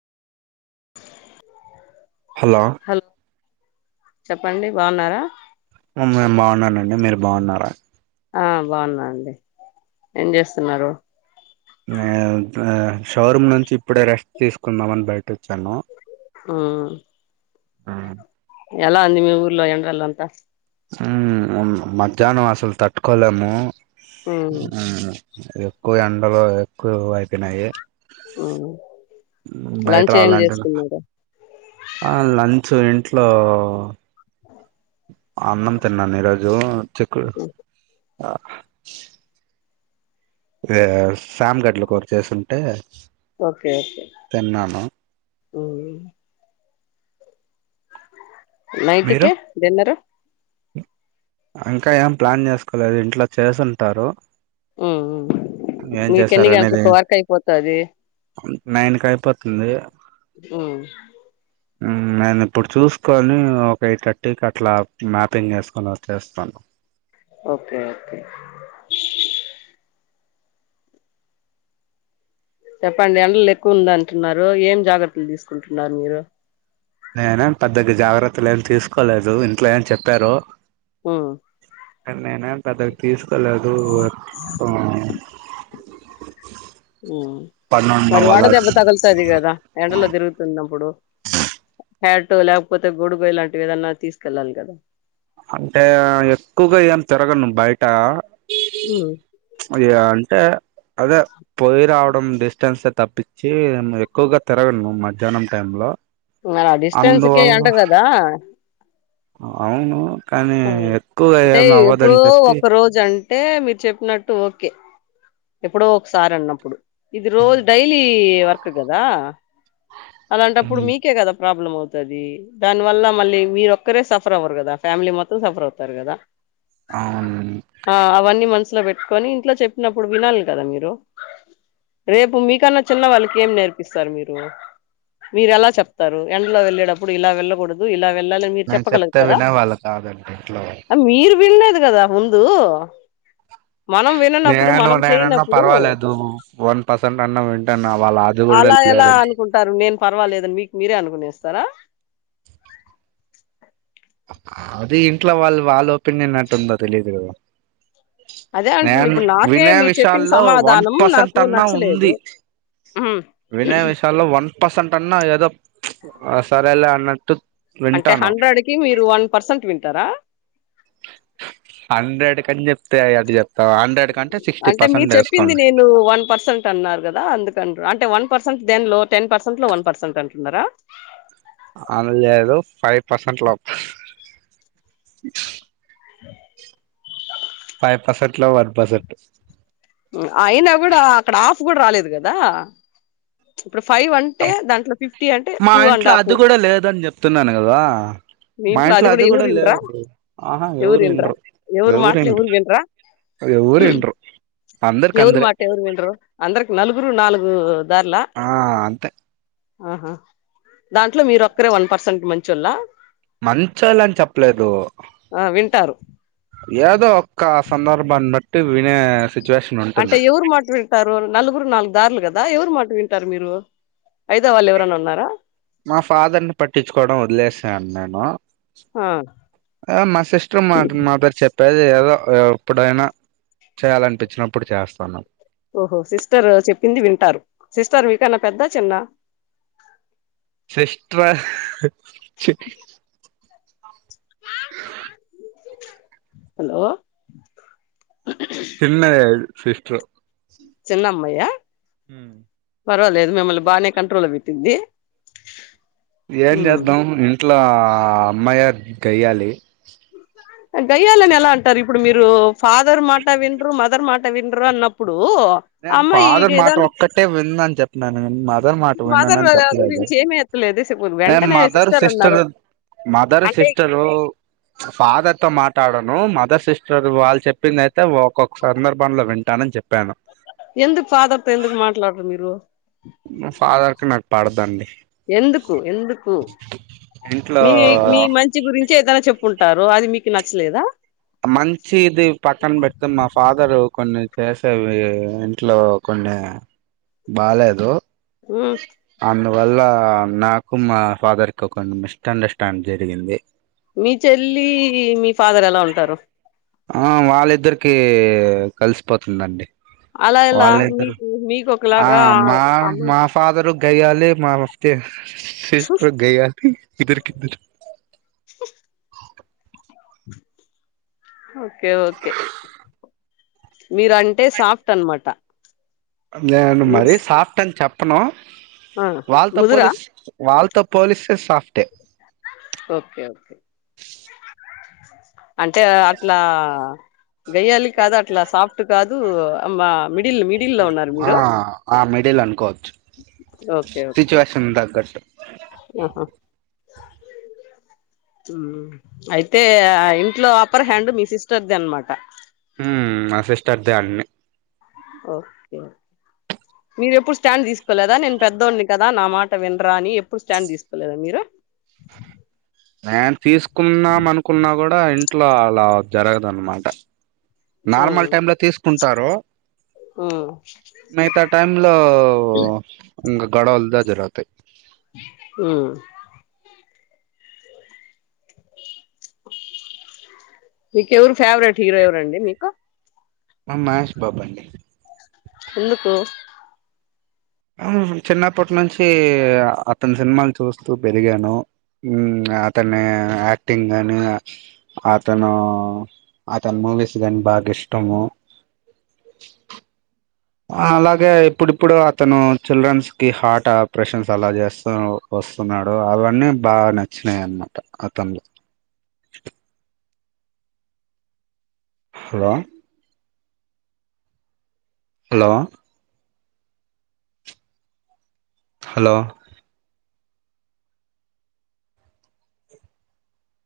Hello చెప్పండి బాగున్నారా ఉమ్ మేమ్ బాగున్నానండి మీరు బాగున్నారా. ఆ బాగున్నాండి ఏం చేస్తున్నారు నేన్ నేన్ షోరూమ్ నుంచి ఇప్పుడే రెస్ట్ తీసుకుందం అని బయట వచ్చాను. హు ఎలా ని మీ ఊర్లో ఎండలు అంత ఉ ఉ మధ్యాహ్నం అసలు తట్టుకోలేము ఉమ్ ఉ కు ఎండలు ఎక్కువ అయిపోనాయి వునా ఉ బయట రావాలంటే ఆ లంచ్ ఇంట్లో అన్నం తిన్నాను ఈ రోజు చిక్కుడు రే సామి గట్లా కూర్చేసింటే ఓకే అయితే ఉ ఉ మీరు నైటికే డిన్నరు ఇంకా ఏం ప్లాన్ చేసుకోలేదు ఇంట్లో చేసింటారు. ఉ ఉ మీకి ఎన్ని అనేది గంటలకు వర్క్ అయిపోతది నైన్ కి అయిపోతుంది ఉ ఉ నేను ఇప్పుడు చూస్కొని ఒక ఎయిట్ థర్టీకి అట్లా మ్యాపింగ్ యేసుకొని వచ్చేస్తాను. ఓకే అయితే చెప్పండి ఎండలు ఎక్కువ ఉంది అంటున్నారు ఏం జాగ్రత్తలు తీసుకుంటున్నారు మీరు. నేనేమ్ పెద్దగా జాగ్రత్తలు ఏమి తీసుకోలేదు ఇంట్లో ఏమ్ చెప్పారు. ఉ నీనేమ్ పెద్దగా తీసుకోలేదు వ ఉ మరి వల్ల వాడదెబ్బ తగులుతది కదా ఎండలో తిరుగుతున్నప్పుడు. హ్యాటో లేకపోతే గొడుగో ఇలాంటివి ఏదన్నా తీసుకెళ్ళాలి కదా. అంటే ఉమ్ అయ్య అంటే అదే పోయి రావడం డిస్టెన్స్ తప్పించి నేన్ ఎక్కువగా తిరగలను మధ్యాహ్నం టై లో. అలా డిస్టెన్స్కే అంట అందువల్ల కదా అవును కానీ ఒ ఎక్కువగా అంటే ఏమి ఎప్పుడో అవ్వదని చెప్పి ఒక రోజు అం అంటే మీరు చెప్పినట్టు ఓకే ఎప్పుడో ఒకసారి అన్నప్పుడు ఇది రోజు డైలీ వర్క్ కదా అలాంటప్పుడు మీకే కదా ప్రాబ్లం అవుతది దాని వల్ల మళ్ళీ మీర ఒక్కరే సఫర్ అవ్వరు కదా ఫ్యామిలీ మొత్తం సఫర్ అవుతారు కదా అవున్ స్లో పెట్టుకొని ఇంట్లో చెప్పినప్పుడు వినాలి కదా మీరు రేపు మీకన్నా చిన్న వాళ్ళకి ఏం నేర్పిస్తారు మీరు మీరు ఎలా చెప్తారు ఎండ్లో వెళ్ళేటప్పుడు ఇలా వెళ్ళకూడదు ఇలా వెళ్ళాలని మీరు నేను చెప్తే చెప్పగలుగుతారా వినే వాళ్ళు కాదండి ఇంట్లో వాళ్ళు అ మీరు విన్ లేదు ద్ కదా ముందు మనం విన్ మే అలా ఎలా అనుకుంటారు నేను పర్వాలేదని మీకు మీరే అనుకునేస్తారా అది ఇంట్లో వాళ్ళు వాళ్ళ ఒపీనియన్ ఎట్టుందో తెలిదు కదా అదే అంటుంది నేన్ ఇప్పుడు నాకే వినయ మీరు చెప్పిన విషల్లో వన్ సమాధానం పర్సెంట్ నాకు అన్నా నచ్చలేదు ఉంది ఉహుం. వినయ విశాల్లో వన్ పర్సెంట్ అన్నా ఏదో ప్చ్ సరేలే అన్నట్టు అంటే వింటాను హండ్రెడ్ కి మీరు వన్ పర్సెంట్ వింటారా తె అయ్ అడు ఎప్ అంటే మీరు చెప్పింది నేను వన్ పర్సెంట్ అన్నారు కదా అందుకండ్రు అంటే వన్ పర్స్ సన్ దెన్ లో టెన్ పర్సెంట్ లో వన్ పర్సెంట్ అంటున్నరా అందు లేదు ఫైవ్ పర్సెంట్ లోప్ అదేది ఫైవ్ పర్సెంట్ లో వన్ పర్సెంటు ఉ అయినా కూడా అక్కడ ఆఫ్ కూడా రాలేదు కదా ప్చ్ మా టూ అండ్ ఇంట్లో హాఫ్ అది కూడా లేదని చెప్తున్నాను కదా మా ఇంట్లో అది కూడా లేవదు ఆహా ఎవరు ఎవర్ వినరా ఇండ్రు ఎవరు ఎవర్ మాటలు ఇండ్రు ఎవరు వినరా ఎవర్ ఇండ్రు ఎవరు మాట ఎవరు విండ్రు అంద్రకి నలుగురు నాలుగు దార్లా ఆ అంతే ఆహా దాంట్లో మీరు ఒక్కరే వన్ పర్సెంట్ మంచోళ్ల మంచోళ్లని చెప్పలేదు ఆ వింటారు ఏదో ఒక్క సందర్భాన్ని బట్టి వినే సి అంటే ఎవరు మాట వింటారు నలుగురు నాలుగు దారులు కదా ఎవరు మాట వింటారు మీరు అయిదో వాళ్ళు ఎవరనా ఉన్నారా మా ఫాదర్ ని పట్టించుకోవడం వదిలేసాను నేను ఆ ఆ మా సిస్ట్రు మాట మా పేరు చెప్ పది ఏదో ఎప్పుడైనా చేయాలనిపించినప్పుడు చేస్తన్న ఓహో సిస్టర్ చెప్పింది వింటారు సిస్టర్ మీకన్నా పెద్ద చిన్న సిస్ట్రా అహ్ చి హలో చిన్నదే అది సిస్ట్ర్ ఉ చిన్నమ్మయ ఊ పర్వాలేదు మిమ్మల్ని బాగానే కంట్రోల్ పెట్టిది ఏం చేద్దాం ఇంట్ల ఆ అమ్మాయ గయ్యాలి అ గయ్యాలని ఎలా అంటారు ఇప్పుడు మీరు ఫాదర్ మాట విండ్రు మదర్ మాట విండ్రు అన్నప్పుడు ఆ నేను అమ్మాయి ఫాదర్ మాట ఏదో ఒక్కటే విన్నని చెప్పినను నే మదర్ మాట ఫాదర్ విననని చెప్పలేదే గురించి ఏమి అక్కు లే దిస్ అ మదర్ సిస్టర్ మదర్ అంటే సిస్టర్ ఫాదర్ తో మాట్లాడను మదర్ సిస్టర్ వాళ్ళు చెప్పిందియితే ఒక్కొక్క సందర్భంలో వింటాను అని చెప్పాను ఎందుకు ఫదర్తో ఎందుకు మాట్లాడరు మీరు ఫాదర్ కి నాకు పడదండి ఎందుకు ఎందుకు ఇంట్లో మీ మీ మంచి గురించే ఏదైనా చెప్పుంటారో అది మీకు నచ్చలేదా మంచి ఇది పక్కన పెడితే మా ఫాదర్ కొన్ని చేసేవి ఇంట్లో కొన్ని బాలేదు హ్మ్ అందువల్ల నాకు మా ఫాదర్ కి కొన్ని మిస్ అండర్స్టాం జరిగింది మీ చెల్లి మీ ఫాదర్ ఎలా ఉంటారు ఆ వాళ్ళిద్దరికి కలిసిపోతుందండి అలా ఎలా వాళ్ళ ఇద్దరు మీకు మీకు ఆ ఒకలాగా మా అమ్మ మా ఫాదరు గయలే మా సిట్టర్ గాయలే ఇద్దరి కిదరు [inaudible] ఓకే ఓకే మీరు అంటే సాఫ్ట్ అనమాట నేను మరీ సాఫ్ట్ అని చెప్పను ఆ, వాళ్ళతో ముదురా పోలి వాళ్ళ పోలిస్తే సాఫ్ట్ ఏ ఓకే ఓకే అంటే అట్లా గయ్యాలి కాదు అట్లా సాఫ్ట్ కాదు మా మిడిల్ మిడిల్ లో ఉన్నారు ఆ మీరు ఆ మిడిల్ అనుకోవచ్చు ఓకే ఓకే సిట్యువేషన్ తగ్గాటు ఆహా [inaudible] అయితే ఆ ఇంట్లో అప్పర్ హ్యాండ్ మీ సిస్టర్ది అనమాట నా సిస్టర్ దే అన్ని ఓకేే మీరు ఎప్పుడు స్టాండ్ తీసుకోలేదా నేను పెద్దోడి కదా నా మాట వినరా అని ఎప్పుడు స్టాండ్ తీసుకోలేదా మీరు [inaudible] నేను తీసుకుదం అనుకున్నా కూడా ఇంట్లో అలా జరగదున్నమాట మ్మ్ నార్మల్ టైమ్ లో తీసుకుంటారు మ్మ్ మిత టైమ్ లో ఇకా గొడవలు జరుగుతాయి ఆ మీకెవరు ఫేవరెట్ హీరో ఎవరండి మీకు మా మహేష్ బాబా అండి ఎందుకు చిన్నప్పటి నుంచి అతని సినిమాలు చూస్తూ పెరిగాను అతను యాక్టింగ్ కాని అతను అతను మూవీస్ కాగాని బాగా ఇష్టము అలాగే ఇప్పుడిప్పుడు అతను చిల్డ్రన్స్ కి హార్ట్ ఆపరేషన్స్ అలా చేస్త వస్తున్నాడు అవన్నీ బాగా నచ్చినాయ అన్నమాట అతన్లో హలో హలో హలో